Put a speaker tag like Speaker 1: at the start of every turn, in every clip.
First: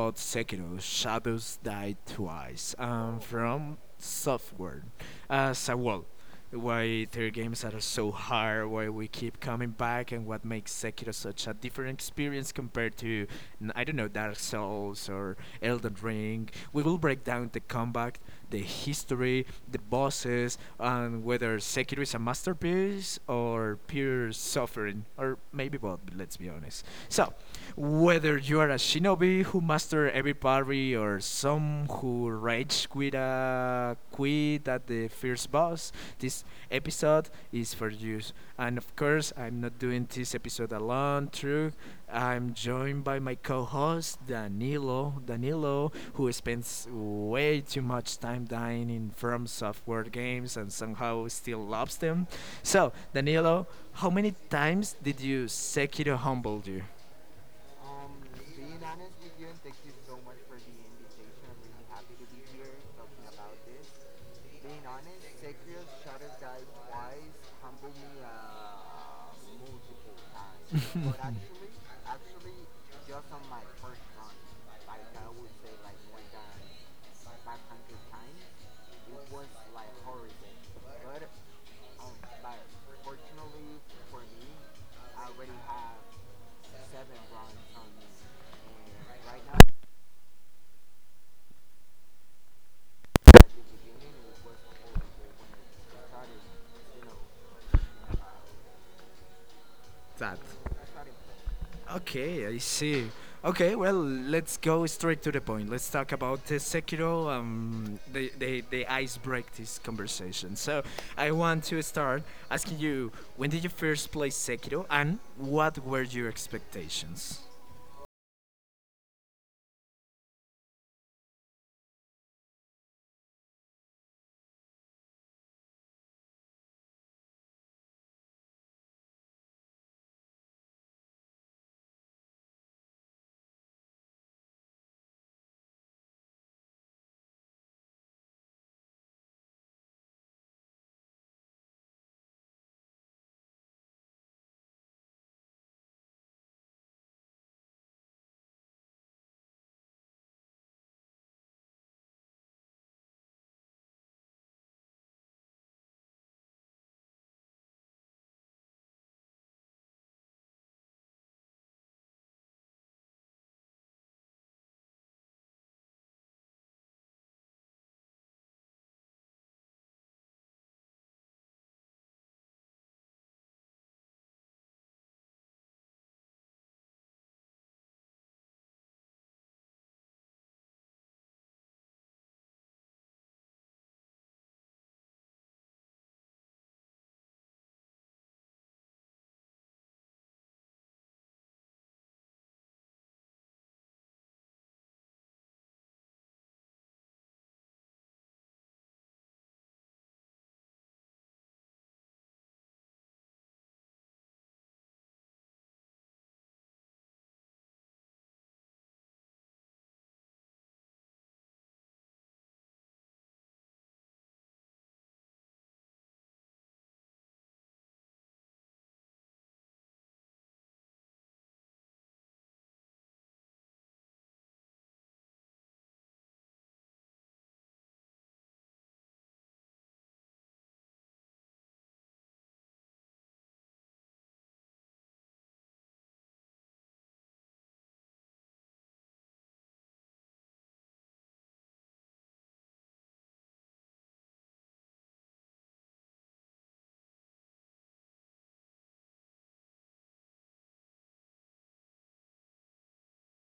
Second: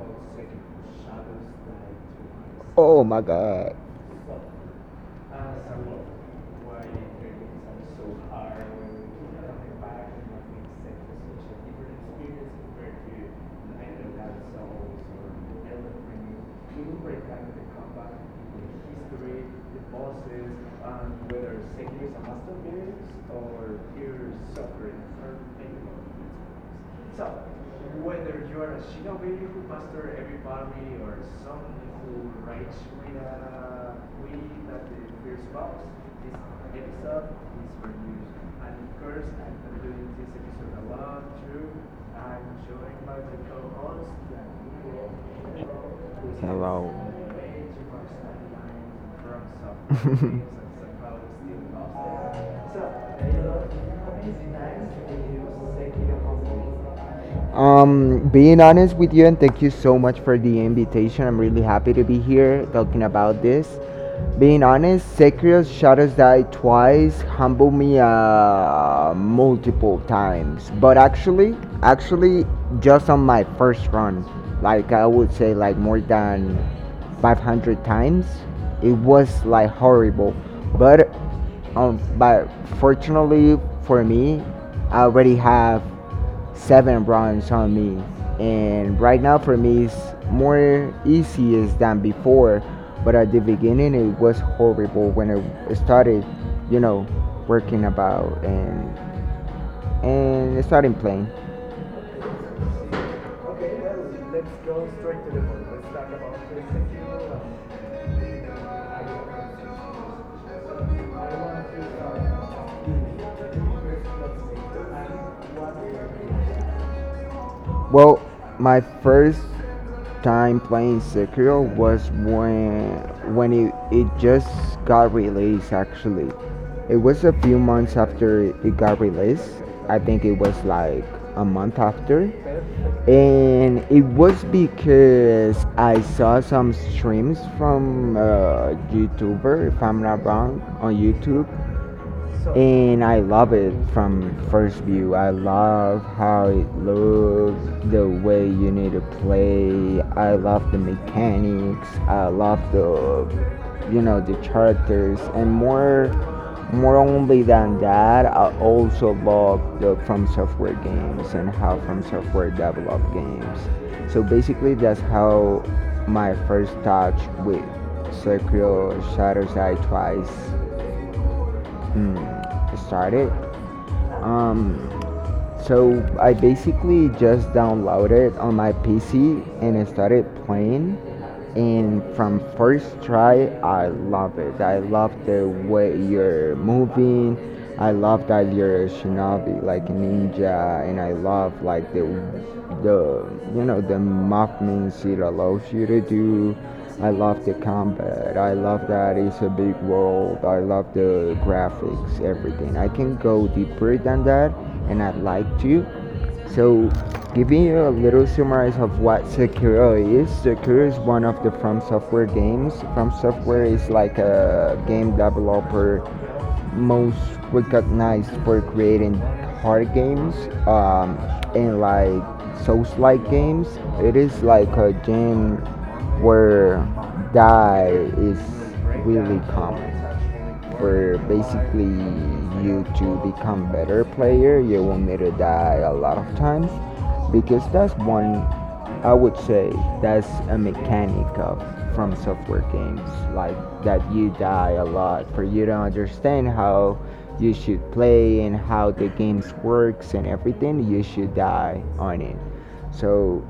Speaker 1: about Sekiro Shadows Die Twice
Speaker 2: My god.
Speaker 1: from Software. As a well, why their games are so hard, why we keep coming back, and what makes Sekiro such a different experience compared to, I don't know, Dark Souls or Elden Ring. We will break down the combat, the history, the bosses, and whether Sekiro is a masterpiece or pure suffering, or maybe both, let's be honest. So, whether you are a shinobi who master every parry or some who rage quit, a quit at the first boss, this episode is for you. And of course, I'm not doing this episode alone, true. I'm joined by my co-host Danilo. Danilo, who spends way too much time dying in firm software games and somehow still loves them. So, Danilo, how many times did you Sekiro humble you?
Speaker 2: Being honest with you, and thank you so much for the invitation. I'm really happy to be here talking about this. Being honest, Sekirio's Shadows Die twice humbled me multiple times, but actually, just on my first run, like I would say, like more than 500 times, it was like horrible. But but fortunately for me, I already have seven bronze on me. And right now for me it's more easy than before. But at the beginning it was horrible when I started, you know, working about and
Speaker 1: That.
Speaker 2: and starting playing.
Speaker 1: Okay, I see. Okay, well, let's go straight to the point. Let's talk about the Sekiro. They ice break this conversation. So, I want to start asking you when did you first play Sekiro and what were your expectations?
Speaker 2: Well, my first time playing Sekiro was when it just got released actually. It was a few months after it got released. I think it was like a month after, and it was because I saw some streams from a YouTuber, if I'm not wrong, on YouTube, and I love it from first view. I love how it looks, the way you need to play. I love the mechanics. I love the, you know, the characters, and more only than that, I also love the From Software games and how From Software develop games. So basically, that's how my first touch with Sekiro Shadows Die Twice started. Um, so I basically just downloaded it on my PC and I started playing. And from first try, I love it. I love the way you're moving. I love that you're a shinobi, like ninja, and I love like the you know the movements it allows you to do. I love the combat. I love that it's a big world. I love the graphics, everything. I can go deeper than that, and I'd like to. So, giving you a little summary of what Sekiro is. Sekiro is one of the From Software games. From Software is like a game developer most recognized for creating hard games um, and like Souls-like games. It is like a game where die is really common. For basically you to become better player, you will need to die a lot of times because that's one I would say that's a mechanic of from software games, like that you die a lot for you to understand how you should play and how the games works and everything. You should die on it. So,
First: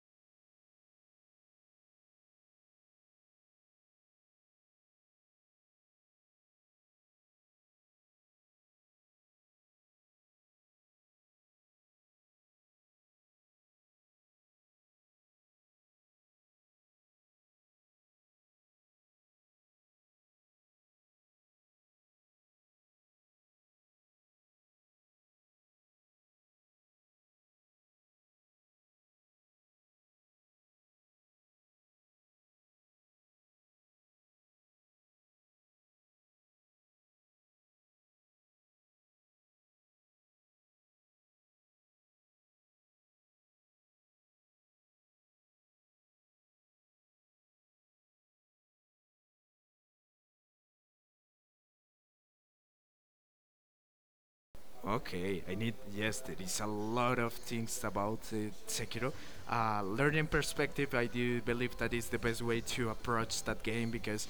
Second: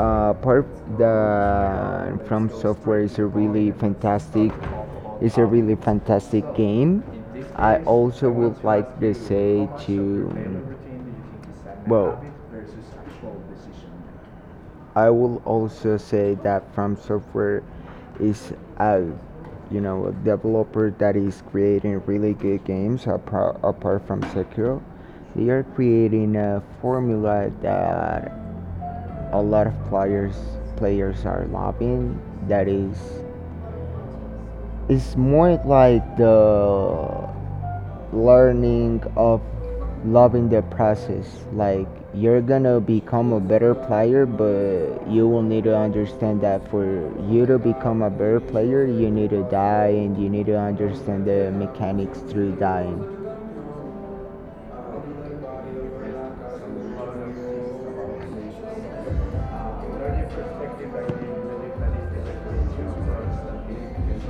Speaker 2: part the from software is a really fantastic. It's a really fantastic game. I also would like to say to well I will also say that from software is a you know a developer that is creating really good games apart from Sekiro. They are creating a formula that a lot of players are loving. That is, it's more like the learning of loving the process. Like you're gonna become a better player, but you will need to understand that for you to become a better player, you need to die and you need to understand the mechanics through dying.
Speaker 1: Okay, I need yes. There is a lot of things about Sekiro. Learning perspective, I do believe that is the best way to approach that game because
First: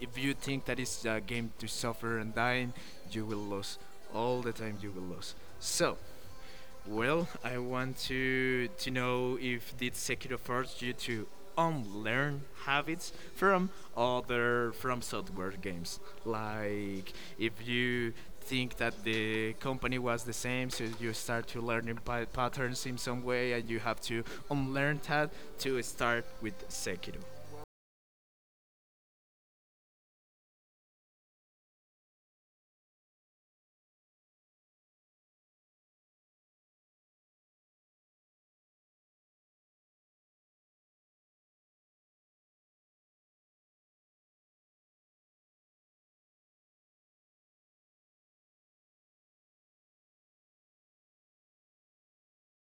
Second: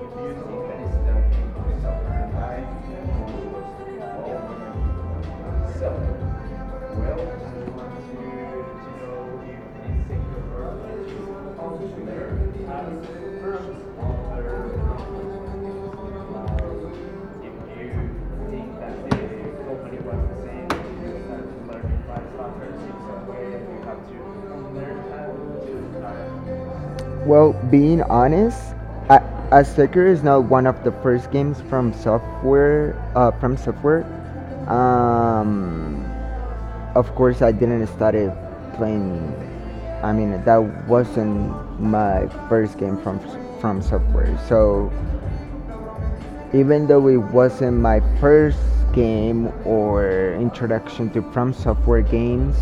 Speaker 1: if you think that is a game to suffer and dying, you will lose all the time. You will lose. So well, I want to know if did Sekiro force you to unlearn habits from other from software games. Like if you think that the company was the same, so you start to learning patterns in some way, and you have to unlearn that to start with Sekiro.
Speaker 2: Well, being honest, I, Astaker is not one of the first games from software from software. Um, of course I didn't start playing. I mean that wasn't my first game from software. So even though it wasn't my first game or introduction to From Software games,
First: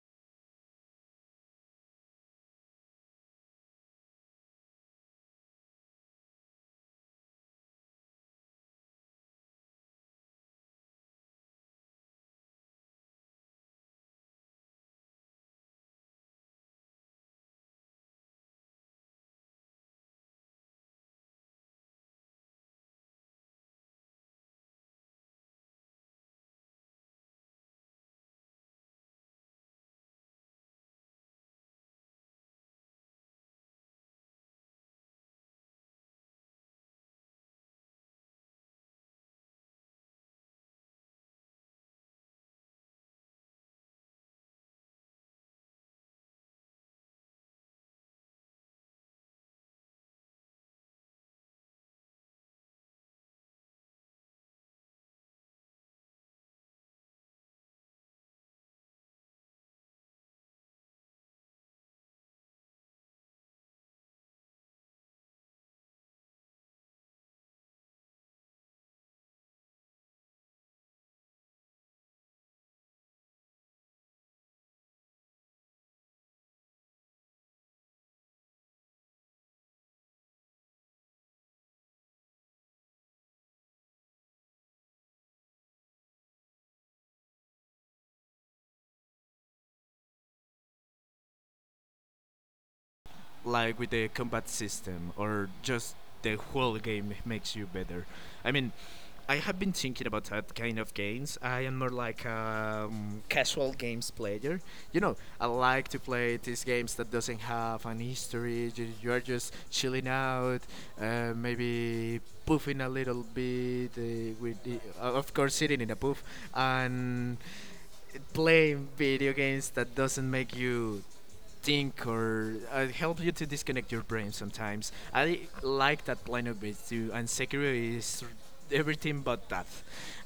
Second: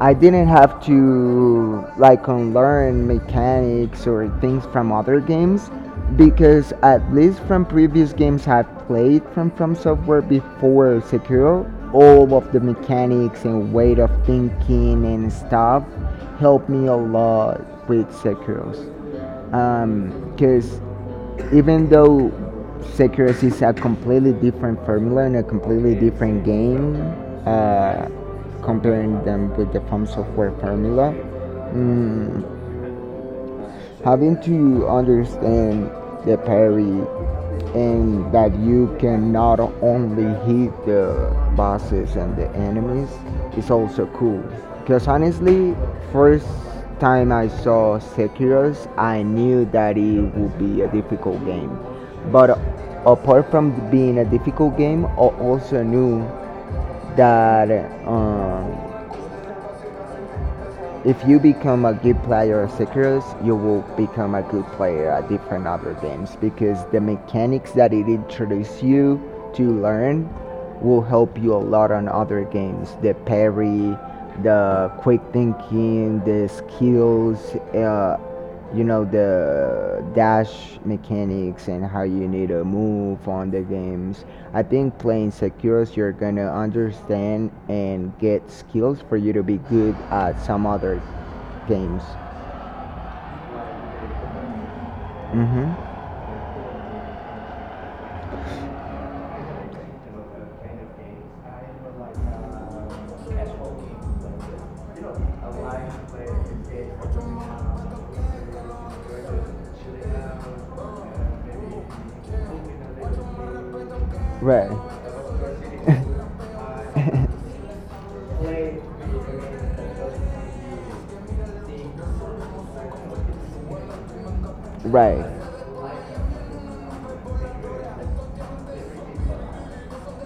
Speaker 2: I didn't have to like unlearn mechanics or things from other games because at least from previous games I've played from Software before Sekiro, all of the mechanics and weight of thinking and stuff helped me a lot with Sekiro's because even though Sekiro is a completely different formula and a completely different game, uh, comparing them with the From Software formula, mm, having to understand the parry and that you can not only hit the bosses and the enemies is also cool. Because honestly, first time I saw Sekiro's, I knew that it would be a difficult game. But apart from being a difficult game, I also knew that. um if you become a good player of Sekiro, you will become a good player at different other games because the mechanics that it introduces you to learn will help you a lot on other games. The parry, the quick thinking, the skills, you know the dash mechanics and how you need to move on the games. I think playing sekiros you're gonna understand and get skills for you to be good at some other games.
Speaker 1: Like with the combat system or
Speaker 2: Mm-hmm.
Speaker 1: just the whole game makes you better. I mean, I have been thinking about that kind of games. I am more like a casual games player. You know, I like to play these games that doesn't have an history. You are just chilling out, maybe puffing a little bit uh, with,
Speaker 2: Right,
Speaker 1: the, uh, of course, sitting in a puff and playing video games that doesn't make you think or help you to disconnect your brain sometimes.
Speaker 2: right.
Speaker 1: I like that line of it too, and Sekiro is r- everything but that.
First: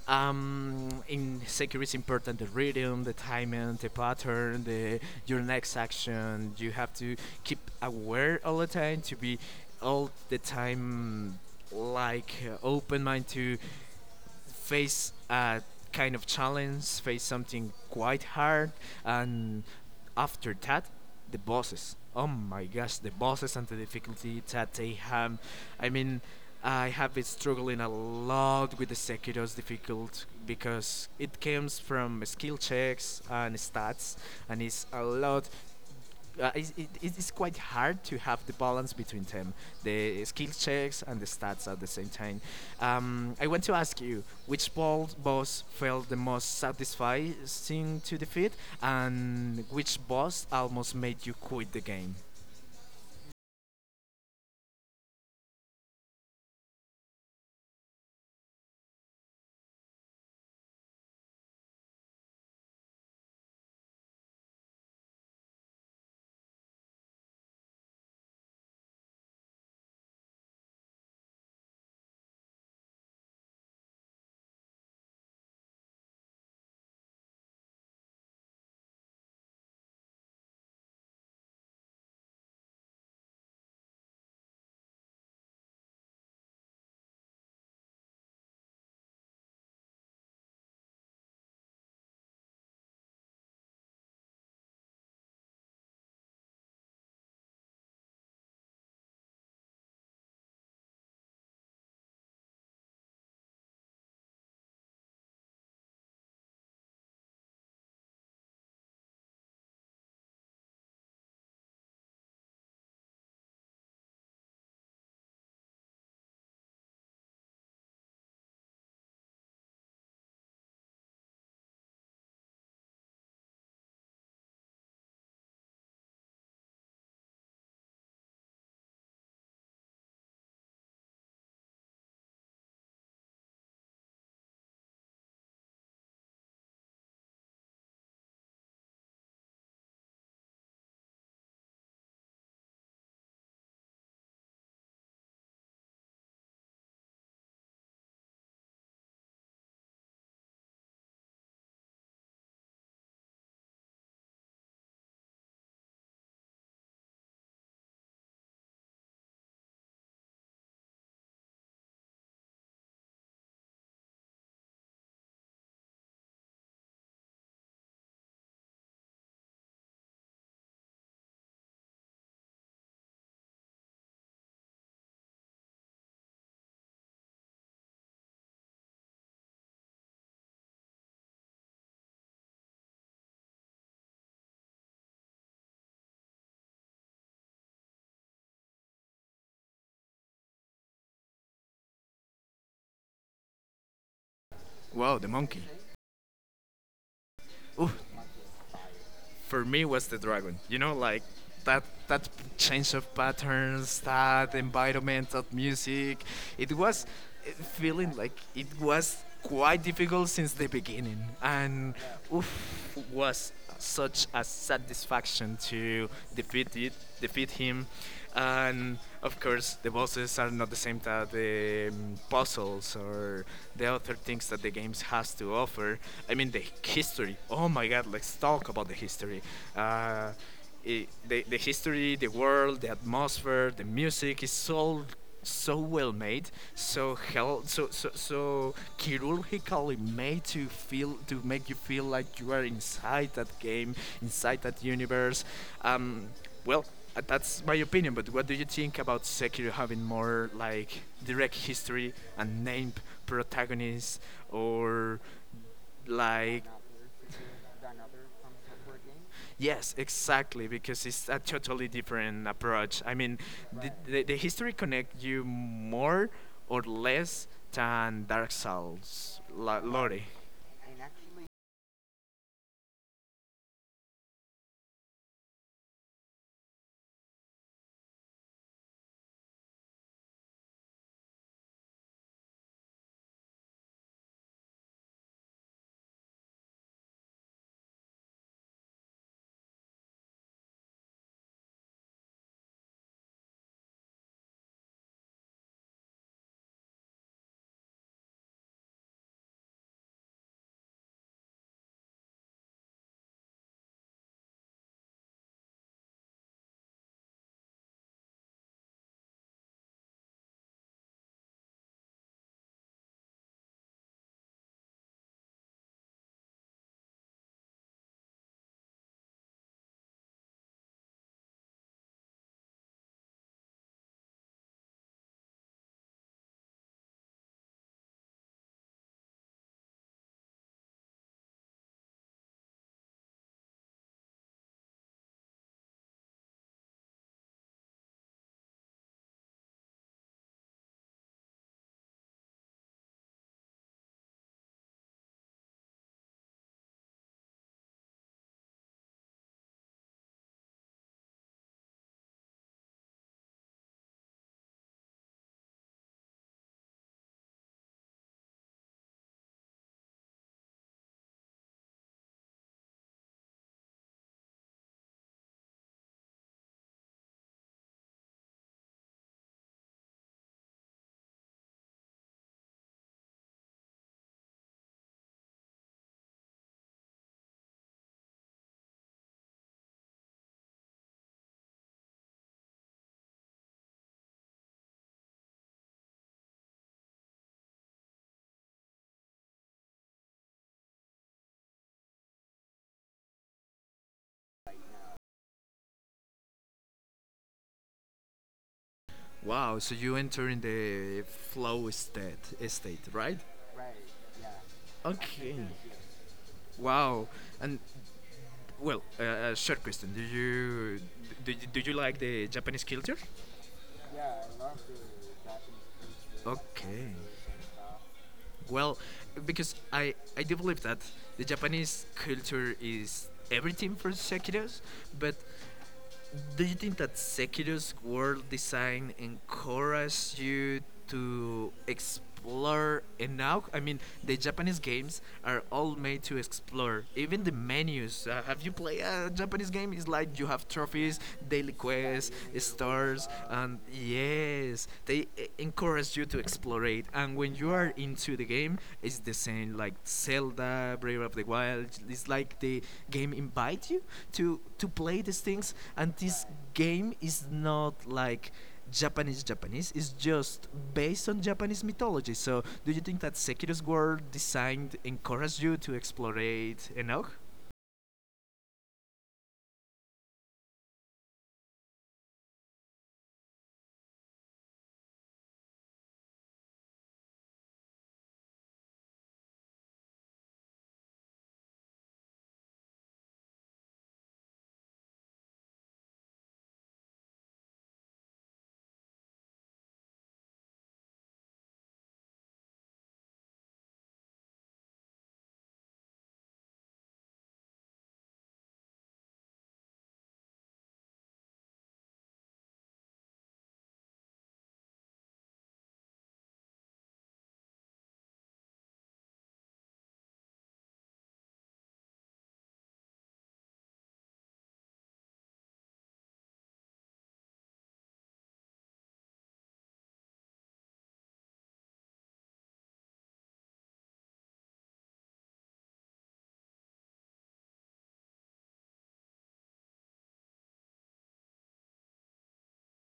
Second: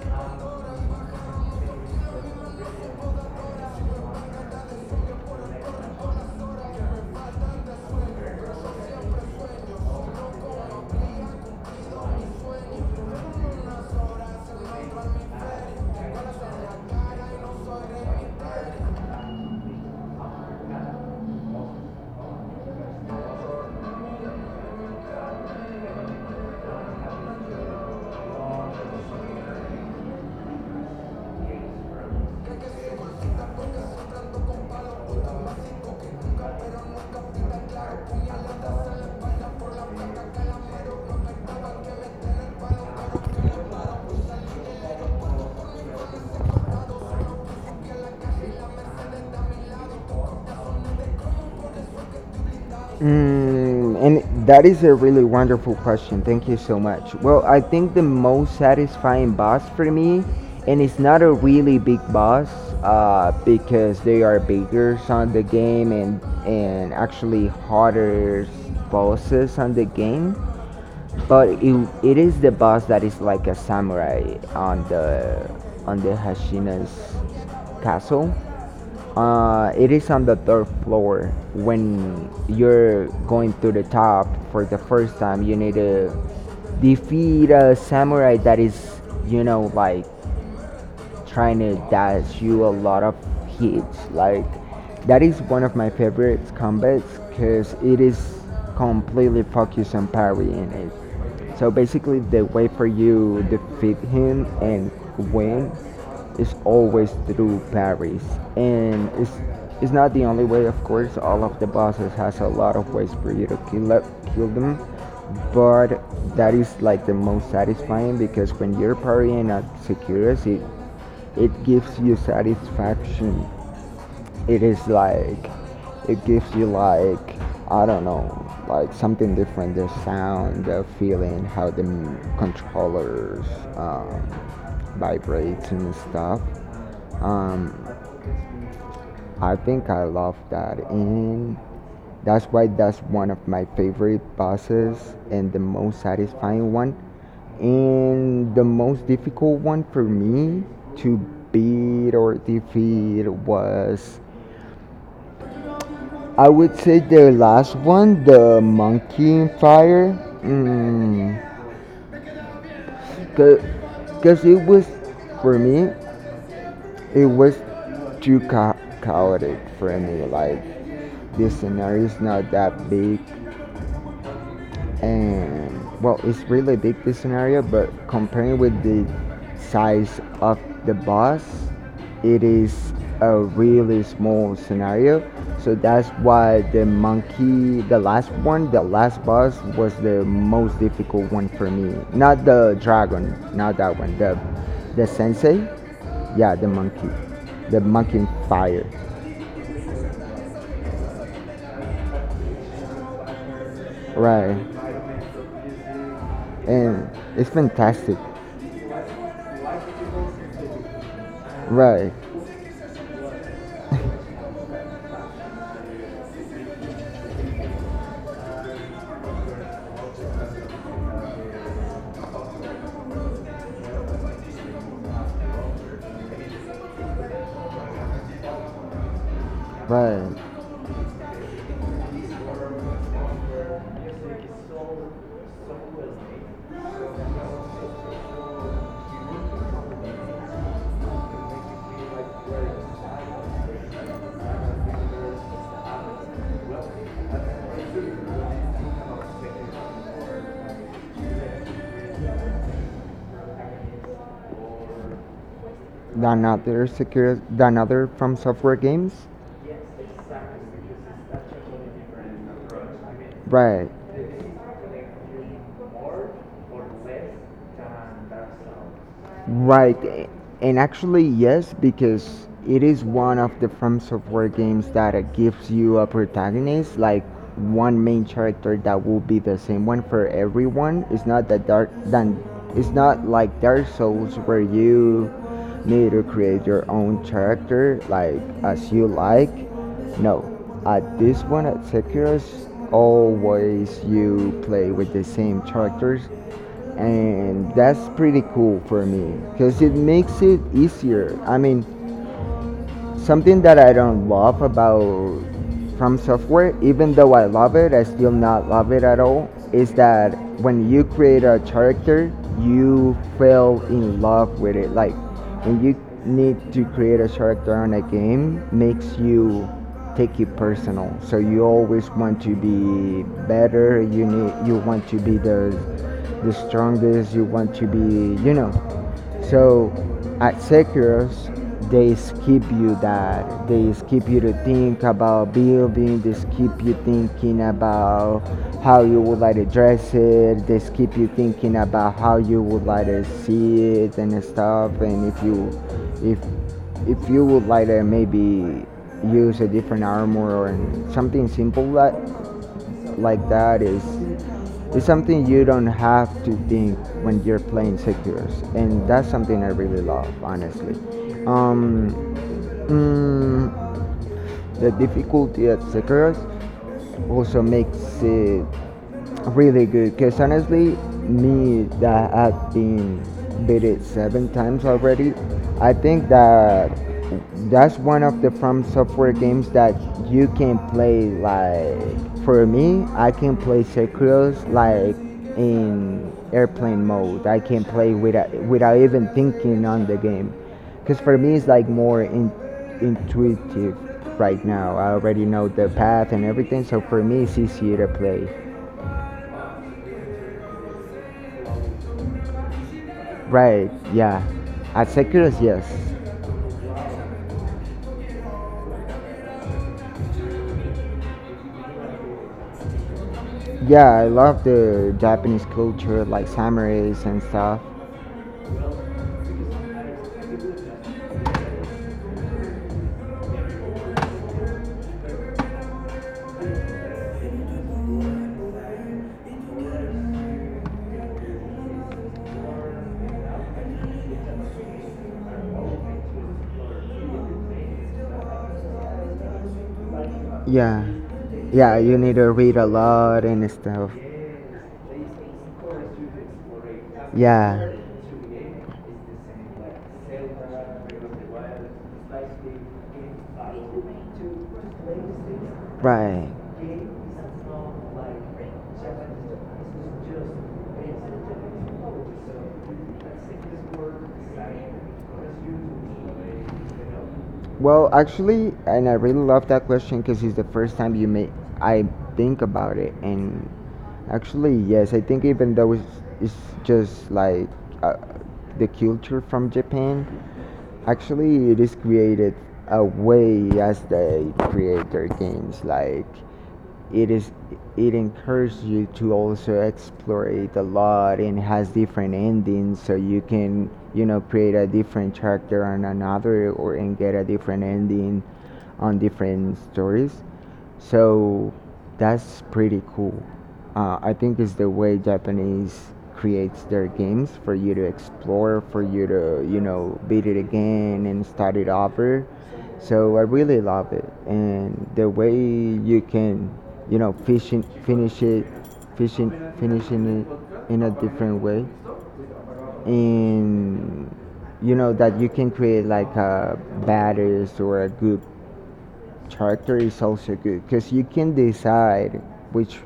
Speaker 1: In Sekiro, it's important the rhythm, the timing, the pattern, the your next action. You have to keep aware all the time to be all the time like open mind to face a kind of challenge, face something quite hard, and after that, the bosses. Oh my gosh, the bosses and the difficulty that they have. I mean, I have been struggling a lot with the Sekiro's difficult because it comes from skill checks and stats, and it's a lot it's quite hard to have the balance between them, the skill checks and the stats at the same time. I want to ask you which ball boss felt the most satisfying to defeat, and which boss almost made you quit the game?
Speaker 2: Mm, and that is a really wonderful question. Thank you so much. Well, I think the most satisfying boss for me, and it's not a really big boss because they are bigger on the game and actually harder bosses on the game. But it is the boss that is like a samurai on the Hashina's castle. It is on the third floor. When you're going to the top for the first time, you need to defeat a samurai that is, you know, like trying to dash you a lot of hits. Like that is one of my favorite combats because it is completely focused on parrying it. So basically, the way for you defeat him and win is always through parries, and it's not the only way, of course. All of the bosses has a lot of ways for you to kill them, but that is like the most satisfying because when you're parrying at Securus, it gives you satisfaction. It is like it gives you like I don't know, like something different. The sound, the feeling, how the controllers um, vibrates and stuff. Um, I think I love that, and that's why that's one of my favorite bosses and the most satisfying one, and the most difficult one for me to beat or defeat was I would say the last one, the monkey in fire, because it was for me it was too chaotic for me, like the scenario is not that big, and well it's really big this scenario but comparing with the size of the bus it is a really small scenario. So that's why the monkey, the last one, the last bus was the most difficult one for me, not the dragon, not that one, the
Speaker 1: Wow, the
Speaker 2: sensei,
Speaker 1: monkey.
Speaker 2: yeah, the monkey, the
Speaker 1: Ooh,
Speaker 2: monkey fire.
Speaker 1: for me was the dragon. You know, like that change of patterns,
Speaker 2: Right,
Speaker 1: that environment, that music. It was
Speaker 2: and it's
Speaker 1: feeling
Speaker 2: fantastic.
Speaker 1: like it was quite difficult since the beginning, and
Speaker 2: Right,
Speaker 1: oof, was such a satisfaction to defeat it, defeat him. And of course the bosses are not the same that the puzzles or the other things that the games has to offer. I mean the history, oh my god, let's talk about the history. uh,
Speaker 2: right,
Speaker 1: the history, the world, the atmosphere, the music is so so well made, so hell so so so chirurgically made to feel, to make you feel like you are inside that game, inside that universe. um well, that's my opinion, but what do you think about Sekiro having more like direct history and named protagonists or
Speaker 2: than
Speaker 1: like?
Speaker 2: other secure than other from software games.
Speaker 1: Yes, exactly, because it's a totally different approach. I mean, the,
Speaker 2: Right,
Speaker 1: right, the history connect you more or less than Dark Souls, right,
Speaker 2: right,
Speaker 1: lore.
Speaker 2: and actually yes, because it is one of the from software games that gives you a protagonist like one main character that will be the same one for everyone. It's not that dark than it's not like dark souls where you need to create your own character like as you like. No, at this one at Sekiro, always you play with the same characters, and that's pretty cool for me because it makes it easier. I mean, something that I don't love about From Software, even though I love it, I still not love it at all, is that when you create a character, you fell in love with it. Like when you need to create a character in a game, makes you take it personal. So you always want to be better. You need you want to be the strongest. You want to be you know so at Sekiros, they skip you that. They skip you to think about building. They skip you thinking about how you would like to dress it. They skip you thinking about how you would like to see it and stuff. And if, if you would like to maybe use a different armor or something simple like that is something you don't have to think when you're playing secures and that's something I really love honestly. um, mm, the difficulty, etc., also makes it really good. Because honestly, me that have been beat it seven times already, I think that that's one of the From Software games that you can play. Like for me, I can play Sekiro like in airplane mode. I can play without even thinking on the game because for me it's like intuitive right now. I already know the path and everything, so for me it's easier to play.
Speaker 1: Wow, so you enter in the flow state, right?
Speaker 2: Right, yeah, at Sekiro,
Speaker 1: Okay.
Speaker 2: yes.
Speaker 1: Wow. And well, short question: do you do you like the Japanese culture?
Speaker 2: Yeah, I love the Japanese culture, like
Speaker 1: Okay.
Speaker 2: samurais and stuff.
Speaker 1: Well, because I do believe that the Japanese culture is everything for Shakiros, but do you think that Sekiro's world design encourages you to explore enough? I mean, the Japanese games are all made to explore. Even the menus. Have you played a Japanese game? It's like you have
Speaker 2: Yeah.
Speaker 1: trophies, daily
Speaker 2: Yeah, you
Speaker 1: quests,
Speaker 2: need to read a
Speaker 1: stars,
Speaker 2: lot and
Speaker 1: and
Speaker 2: stuff.
Speaker 1: yes, they encourage you to explore elaborate. And when you
Speaker 2: Yeah.
Speaker 1: are into the game, it's the same like Zelda, Breath of the Wild. It's like the game invites you to play these things, and this
Speaker 2: Right.
Speaker 1: game is not like. Japanese Japanese is just based on Japanese mythology. So, do you think that Sekiro's world designed encouraged you to explore Enoch?
Speaker 2: Well, actually, and I really love that question because it's the first time you may I think about it, and actually, yes, I think even though it's just like uh, the culture from Japan, actually, it is created a way as they create their games, like it is, it encourages you to also explore it a lot and has different endings, so you can, you know, create a different chapter on another, or and get a different ending on different stories. So that's pretty cool. I think it's the way Japanese creates their games for you to explore, for you to, you know, beat it again and start it over. So I really love it, and the way you can, you know, fishing finish it, fishing finishing it in a different way. And you know that you can create like a baddest or a good character is also good, because you can decide which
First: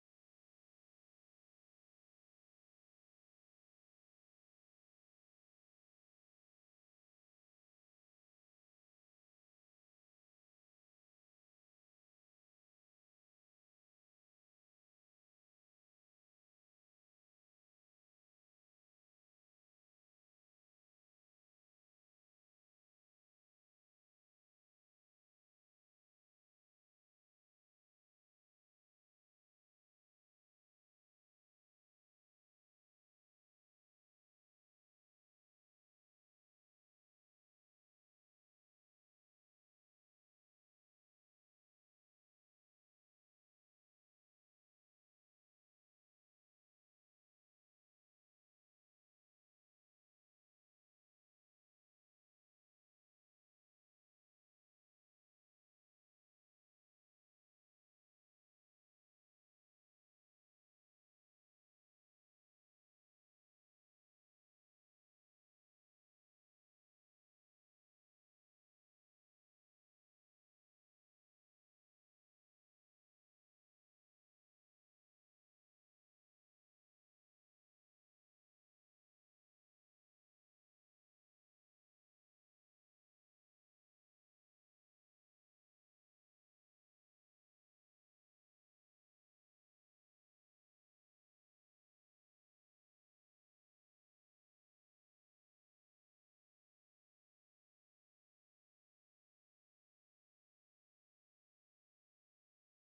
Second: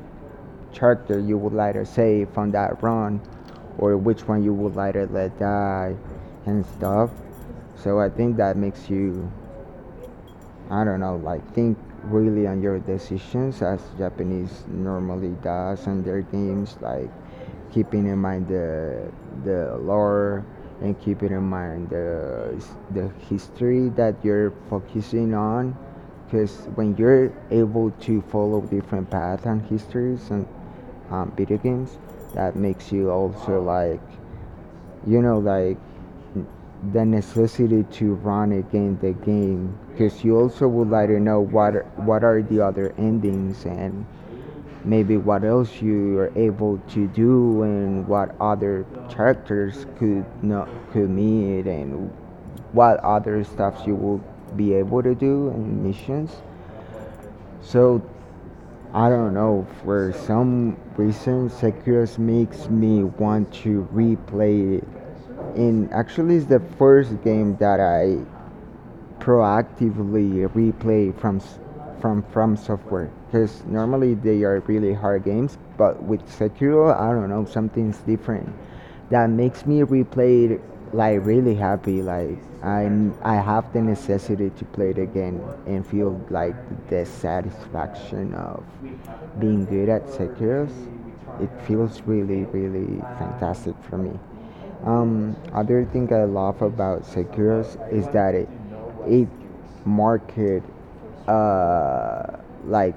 Speaker 2: character you would later save on that run, or which one you would later let die and stuff. So I think that makes you, I don't know, like think really on your decisions, as Japanese normally does on their games, like keeping in mind the lore and keeping in mind the history that you're focusing on. Because when you're able to follow different paths and histories and video games, that makes you also like, you know, like the necessity to run again the game, because you also would like to know what are the other endings and maybe what else you are able to do and what other characters could not could meet and what other stuff you will be able to do and missions. So I don't know, for some reason, Sekiro makes me want to replay it. And actually, it's the first game that I proactively replay From Software, because normally they are really hard games, but with Sekiro I don't know, something's different that makes me replay it, like really happy, like I have the necessity to play it again and feel like the satisfaction of being good at Sekiro. It feels really, really fantastic for me. Other thing I love about Seguros is that it market uh, like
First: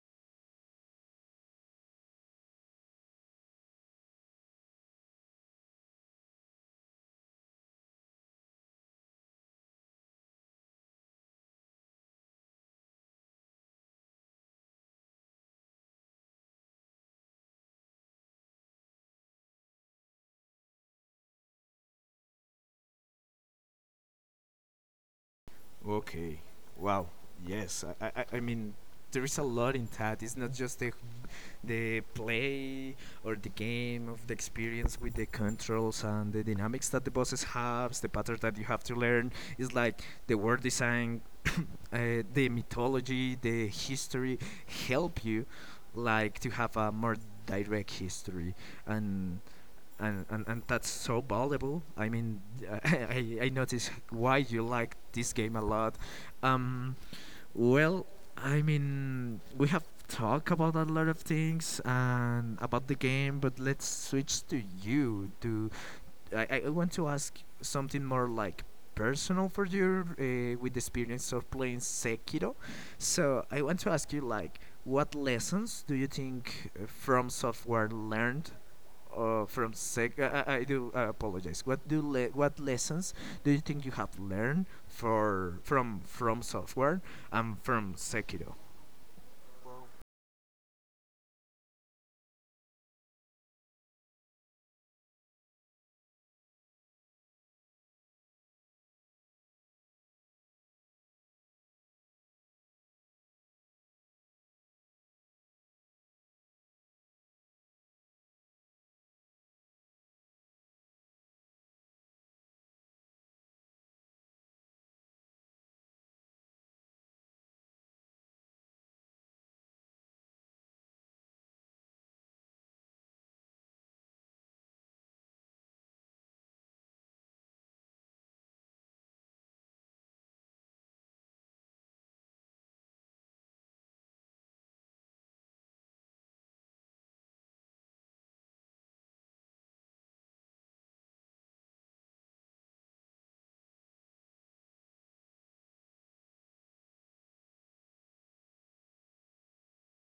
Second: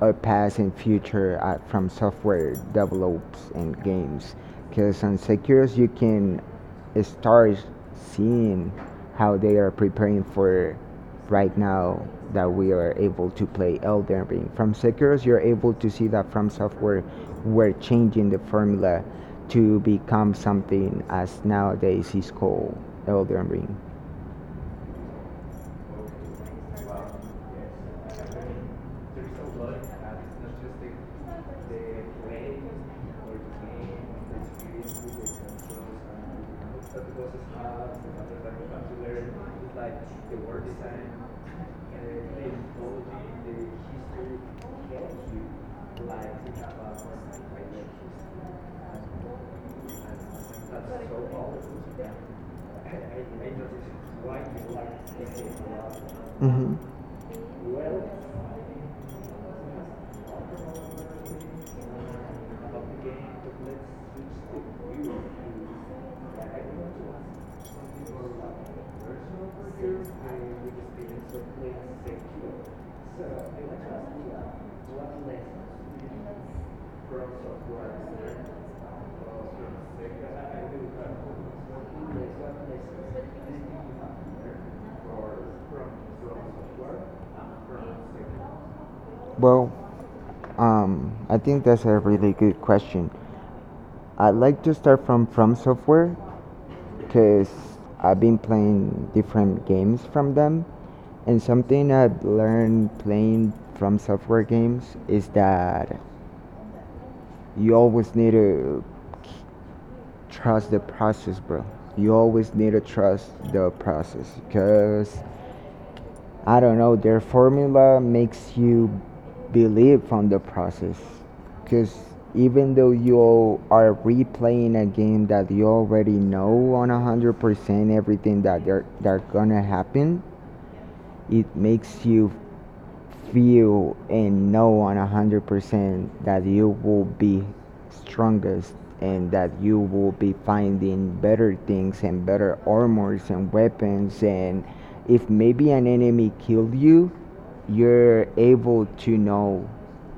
Speaker 2: a past and future From Software develops and games. Because on Seguros you can start seeing how they are preparing for right now, that we are able to play Elden Ring. From Sekiro, you're able to see that From Software were changing the formula to become something as nowadays is called Elden Ring.
Speaker 1: Okay. Wow. Yes. I mean, there is a lot in that. It's not just the play or the game of the experience with the controls and the dynamics that the bosses have, the pattern that you have to learn. It's like the world design, the mythology, the history help you like to have a more direct history and and that's so valuable. I mean, I notice why you like this game a lot.
Speaker 2: Hmm.
Speaker 1: Um, well, I mean, we have talked about a lot of things and about the game, but let's switch to you. To I want to ask something more like personal for you with the experience of playing Sekiro. So I want to ask you like what lessons do you think from software learned from Sek- I do apologize. What what lessons do you think you have learned for from software and from Sekiro?
Speaker 2: Well, I think that's a really good question. I'd like to start from Software because I've been playing different games from them, and something I've learned playing From Software games is that you always need to trust the process, bro. You always need to trust the process because I don't know, their formula makes you believe on the process. Because even though you are replaying a game that you already know on 100%, everything that they're gonna happen, it makes you feel and know 100% that you will be strongest, and that you will be finding better things and better armors and weapons. And if maybe an enemy killed you, you're able to know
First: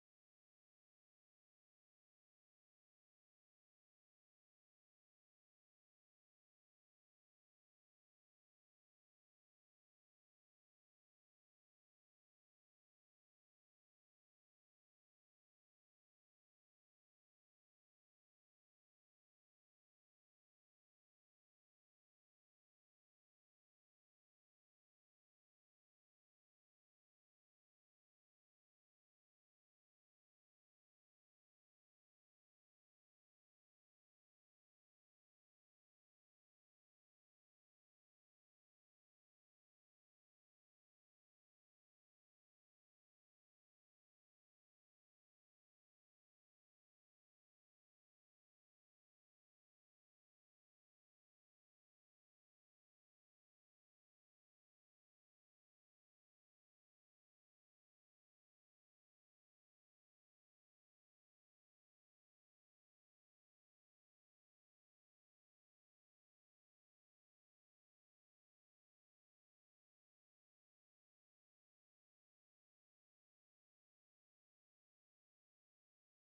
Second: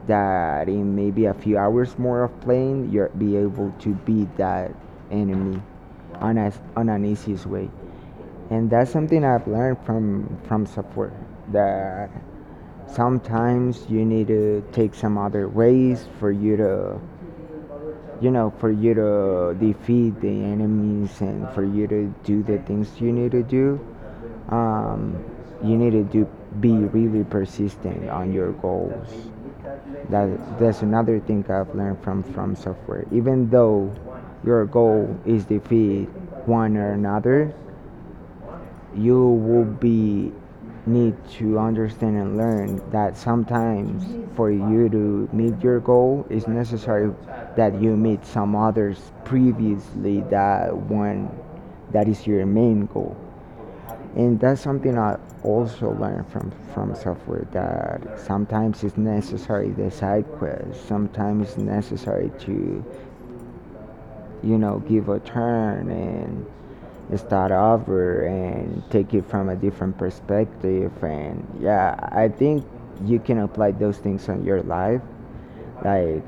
Speaker 2: that in maybe a few hours more of playing you'll be able to beat that enemy on an easiest way. And that's something I've learned From Support, that sometimes you need to take some other ways for you to, you know, for you to defeat the enemies and for you to do the things you need to do. Um, you need to do be really persistent on your goals. That that's another thing I've learned From Software. Even though your goal is defeat one or another, you will be need to understand and learn that sometimes for you to meet your goal it's necessary that you meet some others previously that one that is your main goal. And that's something I also learned From Software, that sometimes it's necessary the side quest, sometimes it's necessary to, you know, give a turn and start over and take it from a different perspective. And yeah, I think you can apply those things on your life. Like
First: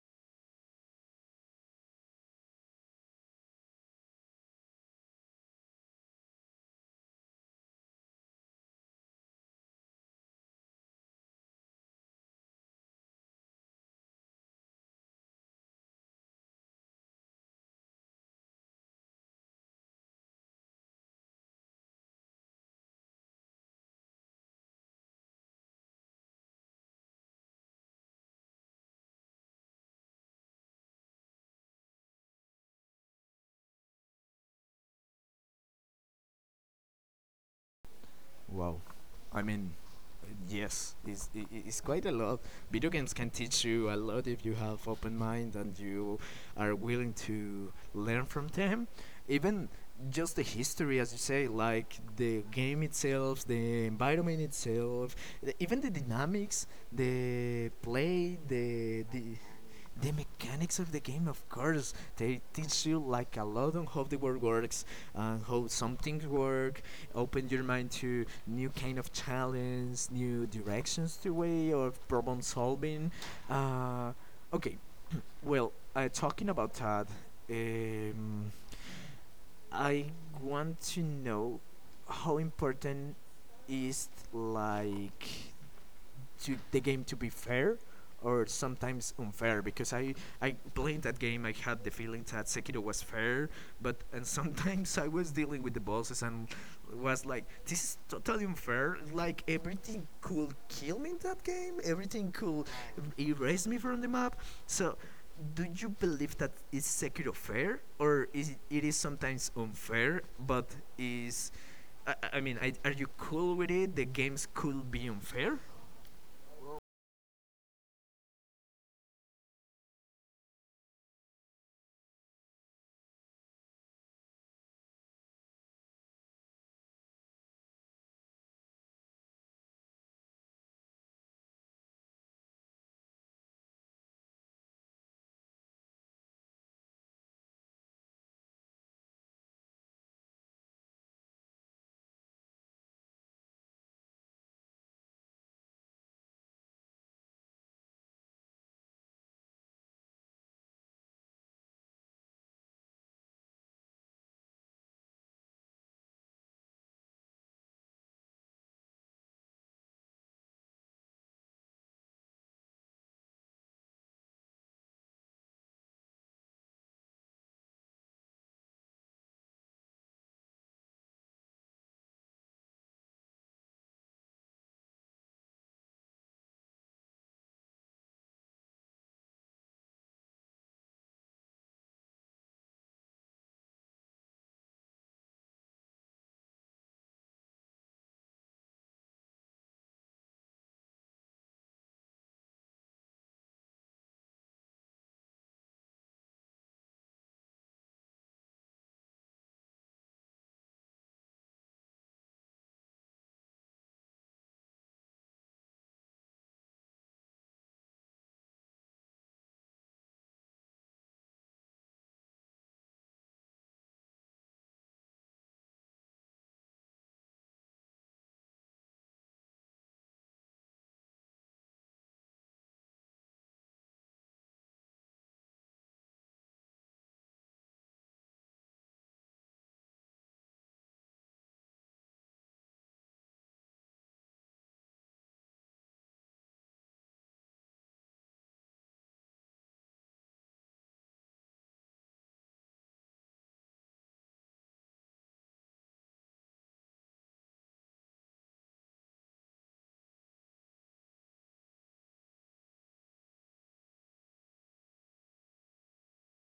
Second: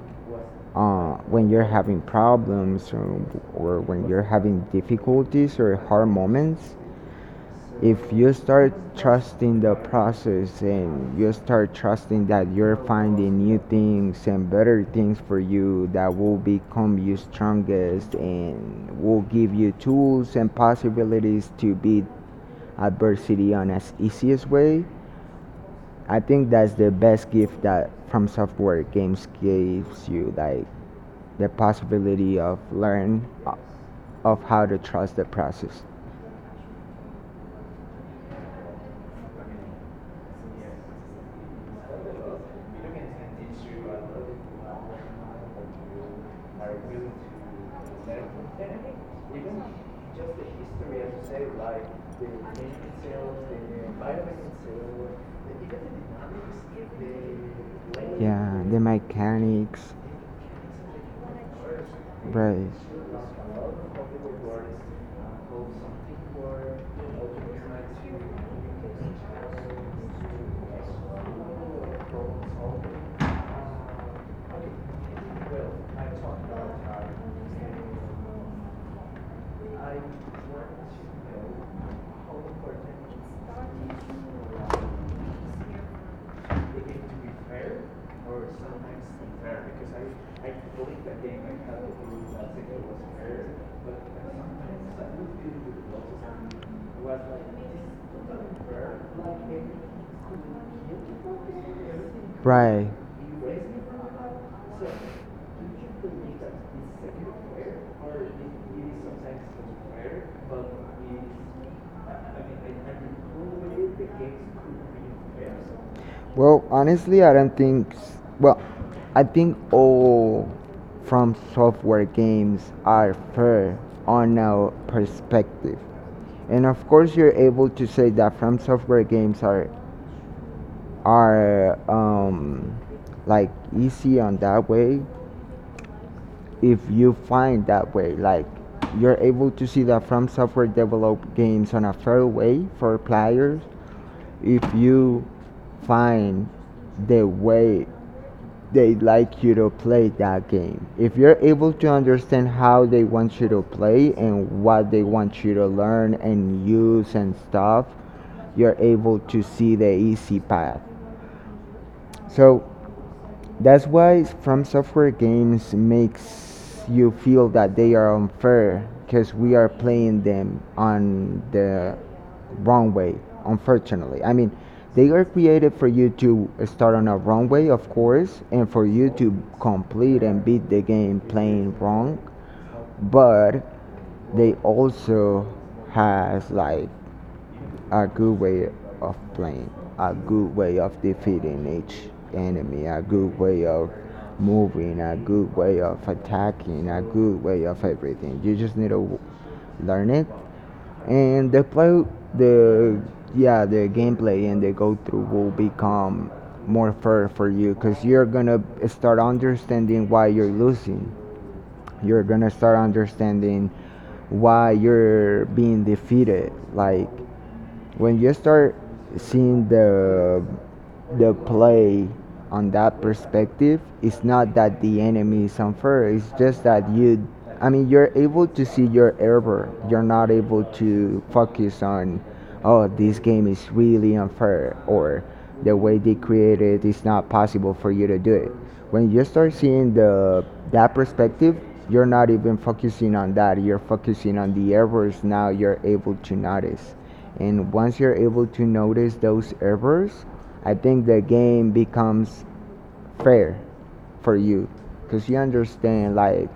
Speaker 2: when you're having problems, or when you're having difficulties or hard moments, if you start trusting the process and you start trusting that you're finding new things and better things for you, that will become you strongest and will give you tools and possibilities to beat adversity on as easiest way. I think that's the best gift that From Software games gives you, like the possibility of learn o- of how to trust the process.
Speaker 1: Wow. I mean, yes, it's quite a lot. Video games can teach you a lot if you have open mind and you are willing to learn from them. Even just the history, as you say, like the game itself, the environment itself, even the dynamics, the play,
Speaker 2: Yeah, the mechanics.
Speaker 1: the mechanics of the game, of course they teach you
Speaker 2: Right.
Speaker 1: like a lot on how the world works and how some things work, open your mind to new kind of challenge, new directions to way of problem solving. uh, okay, well, talking about that, um, I want to know how important is like to the game to be fair or sometimes unfair, because I played that game, I had the feeling that Sekiro was fair, but and sometimes I was dealing with the bosses and was like this is totally unfair, like everything could kill me in that game, everything could
Speaker 2: Right.
Speaker 1: erase me from the map. So do you believe that is Sekiro fair or is it is sometimes unfair but is I mean are you cool with it, the games could be unfair?
Speaker 2: Well, honestly, I don't think. S- Well, I think all From Software games are fair on our perspective, and of course, you're able to say that From Software games are are um, like easy on that way, if you find that way. Like you're able to see that From Software develop games on a fair way for players if you find the way they like you to play that game. If you're able to understand how they want you to play and what they want you to learn and use and stuff, you're able to see the easy path. So that's why From Software games makes you feel that they are unfair, because we are playing them on the wrong way. Unfortunately, I mean, they are created for you to start on a wrong way, of course, and for you to complete and beat the game playing wrong. But they also has like a good way of playing, a good way of defeating each enemy, a good way of moving, a good way of attacking, a good way of everything. You just need to learn it, and the play, the yeah, the gameplay and the go through will become more fair for you, because you're gonna start understanding why you're losing. You're gonna start understanding why you're being defeated. Like when you start seeing the play on that perspective, it's not that the enemy is unfair. It's just that you, I mean, you're able to see your error. You're not able to focus on, oh, this game is really unfair, or the way they created it is not possible for you to do it. When you start seeing the that perspective, you're not even focusing on that. You're focusing on the errors now. You're able to notice, and once you're able to notice those errors, I think the game becomes fair for you, because you understand, like,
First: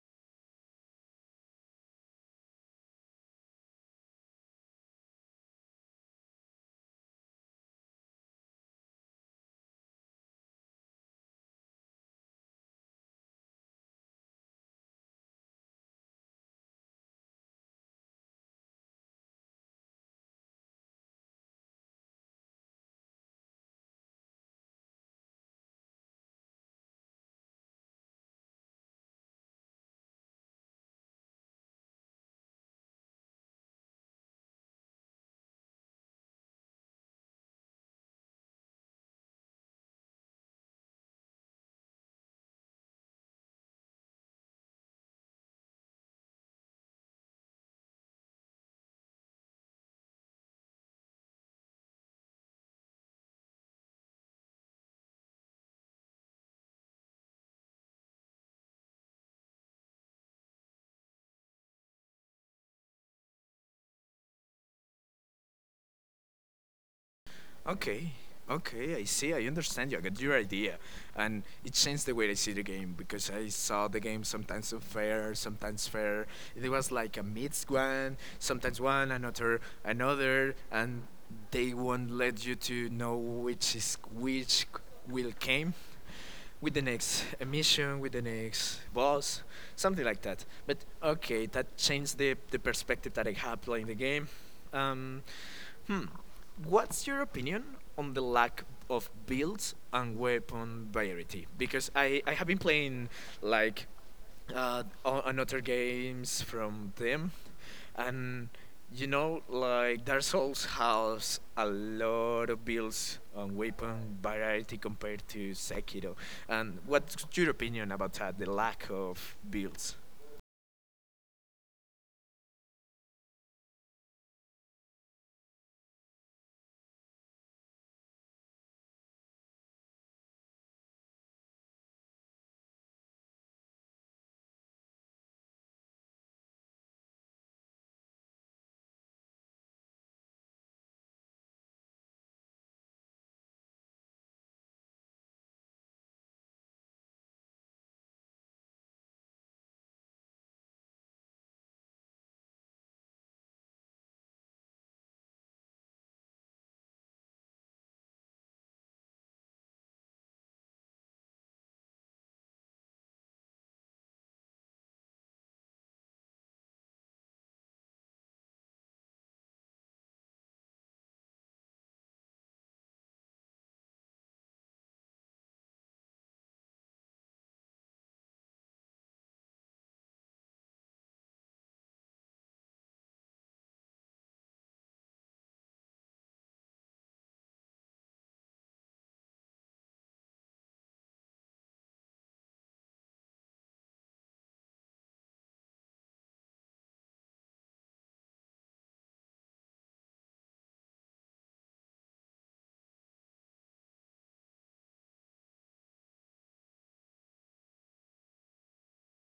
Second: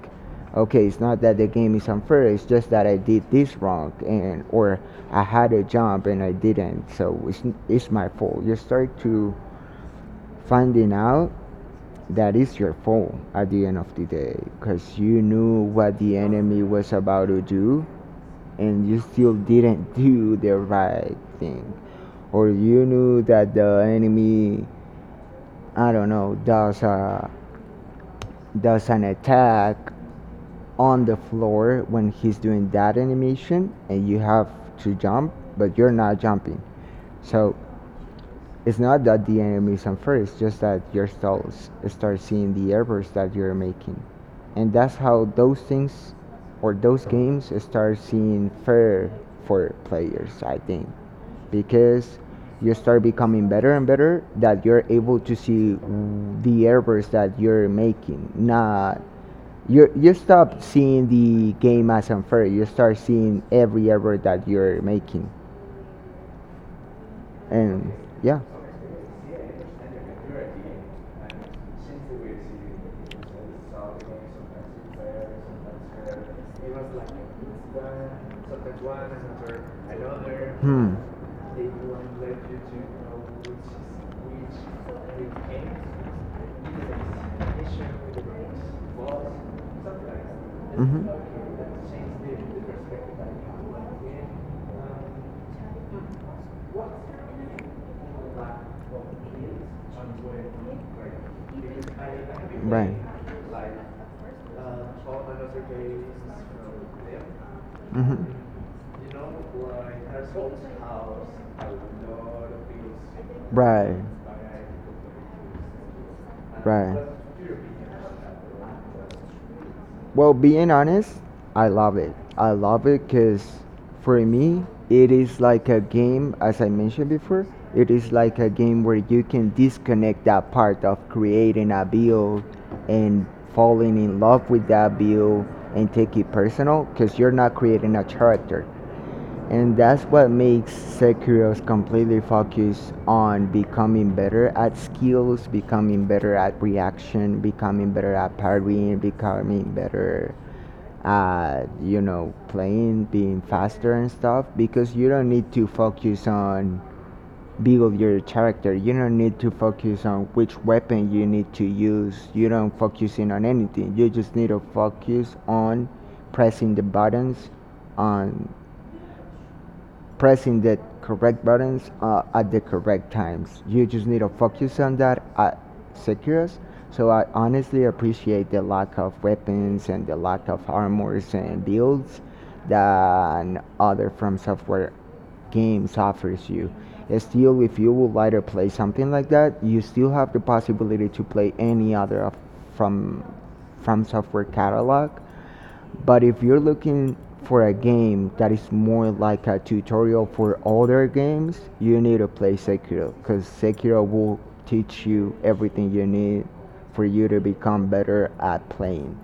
Speaker 2: okay, it's not that the game is unfair, it's just that I did this wrong. And or I had a jump and I didn't. So it's my fault. You start to finding out that it's your fault at the end of the day, because you knew what the enemy was about to do and you still didn't do the right thing. Or you knew that the enemy, I don't know, does an attack on the floor when he's doing that animation, and you have to jump, but you're not jumping. So it's not that the enemy is unfair, it's just that your souls start seeing the errors that you're making. And that's how those things or those games start seeing fair for players, I think. Because you start becoming better and better, that you're able to see the errors that you're making. Not you You stop seeing the game as unfair. You start seeing every error that you're making. And
Speaker 1: Okay,
Speaker 2: yeah.
Speaker 1: okay, I see, I understand you. I get your idea. And it changed the way I see the game because I saw the game sometimes unfair, sometimes fair. It was like a mixed one, sometimes one, another, another,
Speaker 2: Hmm.
Speaker 1: and they won't let you to know which is which, will came with the next emission, with the next boss, something like that. But
Speaker 2: Mhm.
Speaker 1: okay, that changed the perspective that I had playing the game. Um, hmm, what's your opinion on the lack of builds and weapon variety? Because I have been
Speaker 2: Right.
Speaker 1: playing like on other games from them,
Speaker 2: Mhm.
Speaker 1: and you know like Dark Souls has a lot of builds on
Speaker 2: Right.
Speaker 1: weapon variety compared to Sekiro. And
Speaker 2: Right.
Speaker 1: what's your opinion about that? The lack of builds.
Speaker 2: Well, being honest, I love it. I love it because for me, it is like a game, as I mentioned before, it is like a game where you can disconnect that part of creating a build and falling in love with that build and take it personal, because you're not creating a character. And that's what makes Sekiro's completely focused on becoming better at skills, becoming better at reaction, becoming better at parrying, becoming better at, you know, playing, being faster and stuff. Because you don't need to focus on build your character. You don't need to focus on which weapon you need to use. You don't focus in on anything. You just need to focus on pressing the buttons, on pressing the correct buttons at the correct times. You just need to focus on that at Sekiros. So I honestly appreciate the lack of weapons and the lack of armors and builds than other From Software games offers you. Still, if you would like to play something like that, you still have the possibility to play any other of from from Software catalog. But if you're looking for a game that is more like a tutorial for other games, you need to play Sekiro, because Sekiro will teach you everything you need for you to become better at playing.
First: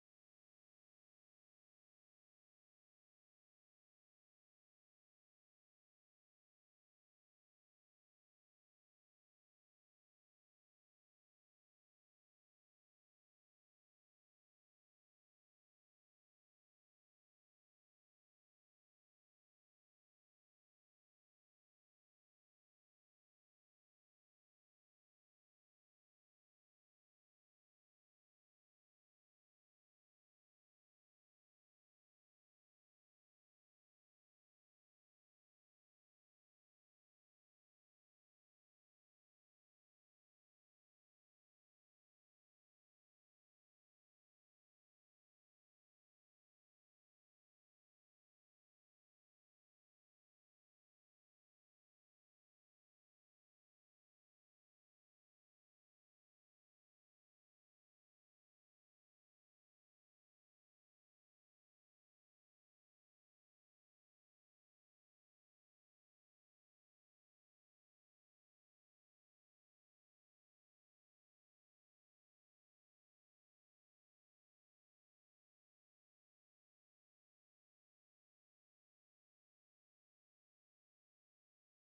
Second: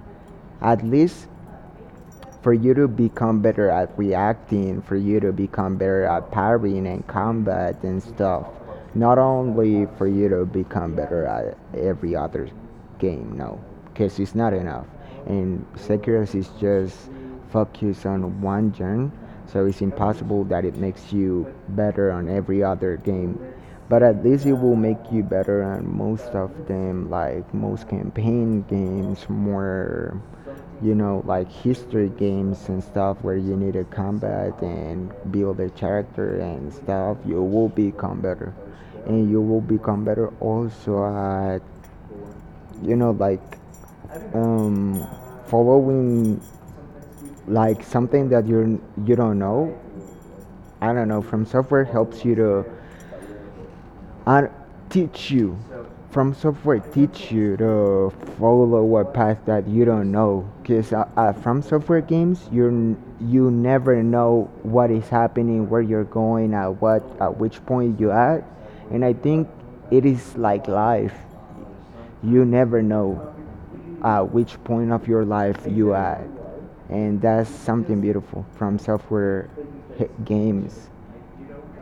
Speaker 2: At least for you to become better at reacting, for you to become better at parrying and combat and stuff. Not only for you to become better at every other game, no, because it's not enough. And Sekiro is just focused on one genre, so it's impossible that it makes you better on every other game. But at least it will make you better on most of them, like most campaign games, more, you know, like history games and stuff where you need to combat and build a character and stuff, you will become better. And you will become better also at, you know, like um, following like something that you're, you don't know. I don't know. From Software helps you to and teach you, From Software teach you to follow a path that you don't know, because From Software games you you never know what is happening, where you're going at, what, at which point you at. And I think it is like life. You never know at which point of your life you at. And that's something beautiful. From Software games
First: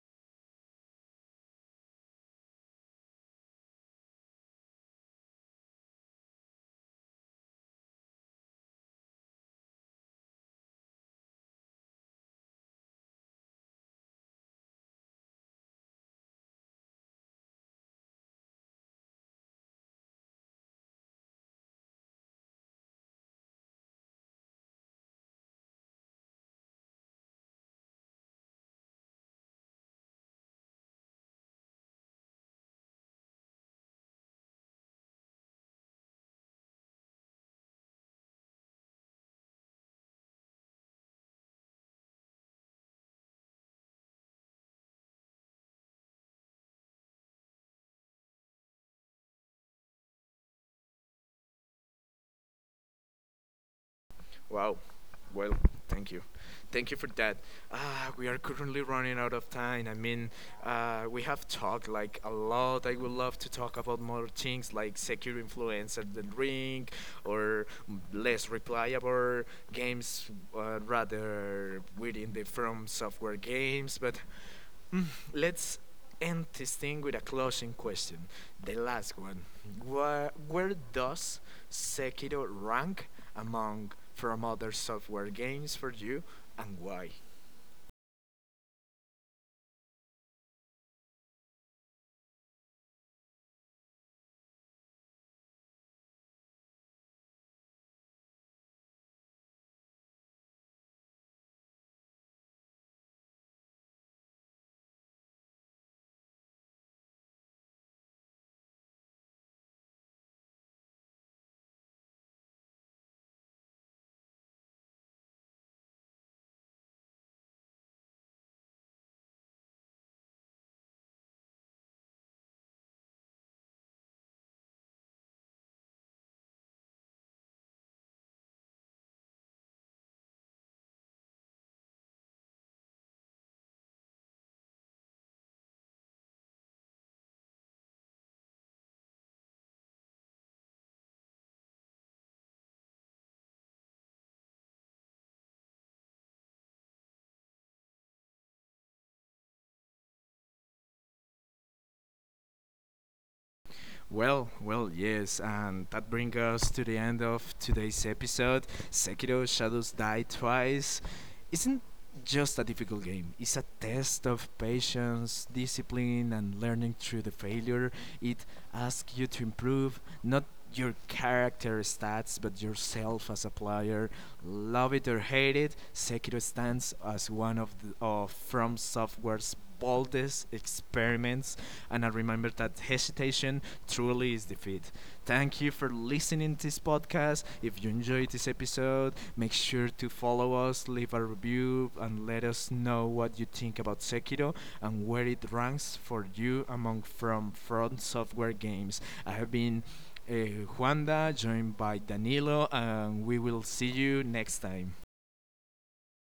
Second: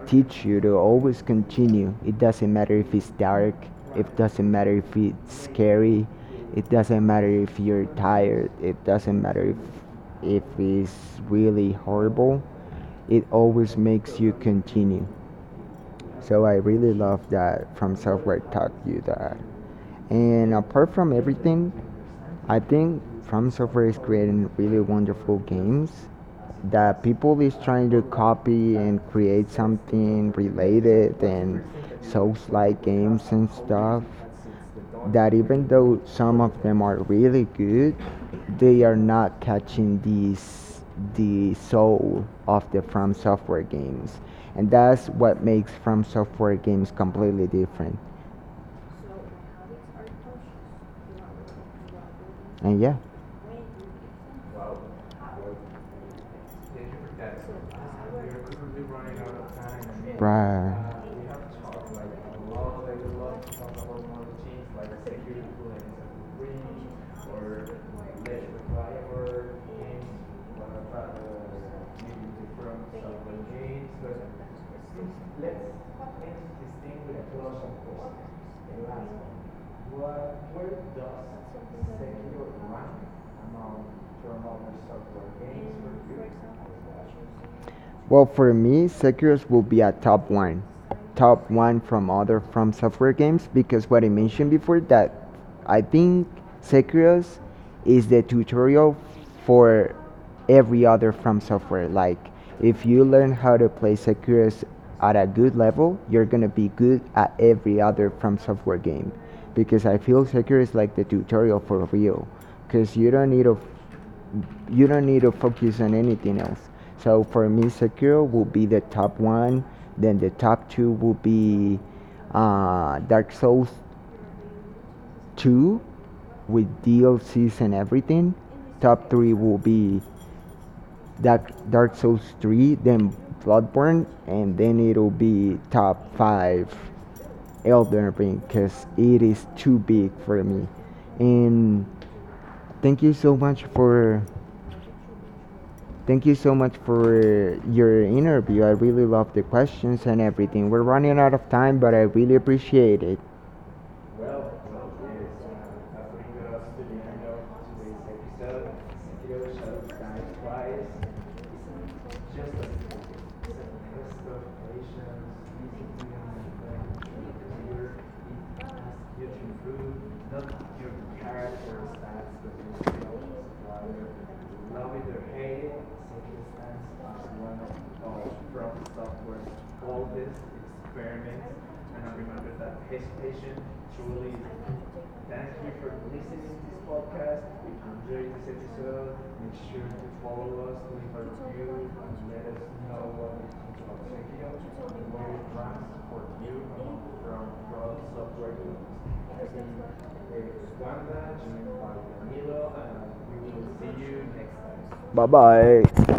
Speaker 2: teach you to always continue. It doesn't matter if it's dark, it doesn't matter if it's scary, it doesn't matter if you're tired, it doesn't matter if it's really horrible. It always makes you continue. So I really love that From Software taught you that. And apart from everything, I think From Software is creating really wonderful games that people is trying to copy and create something related and souls like games and stuff, that even though some of them are really good, they are not catching the soul of the From Software games. And that's what makes From Software games completely different. And yeah.
Speaker 1: Wow. Well, thank you. Thank you for that. Uh, we are currently running out of time. I mean,
Speaker 2: Bruh.
Speaker 1: we have talked like a lot. I would love to talk about more things like secure influencer, the ring or less replayable games rather within the From Software games. But mm, let's end this thing with a closing question. The last one. Where does Sekiro rank among from other software games for you and why?
Speaker 2: Well, for me, Sekiro will be a top one from other From Software games, because what I mentioned before, that I think Sekiro is the tutorial for every other From Software. Like if you learn how to play Sekiro at a good level, you're gonna be good at every other From Software game, because I feel Sekiro is like the tutorial for real, because you don't need a, you don't need to focus on anything else. So for me, Sekiro will be the top one. Then the top two will be Dark Souls 2 with DLCs and everything. Top three will be Dark Souls 3, then Bloodborne, and then it'll be top five Elden Ring, because it is too big for me. And thank you so much for, thank you so much for your interview. I really love the questions and everything. We're running out of time, but I really appreciate it.
Speaker 1: Well, well, yes, and that brings us to the end of today's episode. Sekiro Shadows Die Twice isn't just a difficult game, it's a test of patience, discipline, and learning through the failure. It asks you to improve, not your character stats, but yourself as a player. Love it or hate it, Sekiro stands as one of From Software's boldest experiments, and I remember that hesitation truly is defeat. Thank you for listening to this podcast. If you enjoyed this episode, make sure to follow us, leave a review, and let us know what you think about Sekiro and where it ranks for you among from Front Software games. I have been uh, Juanda, joined by Danilo, and we will see you next time.
Speaker 2: Bye bye.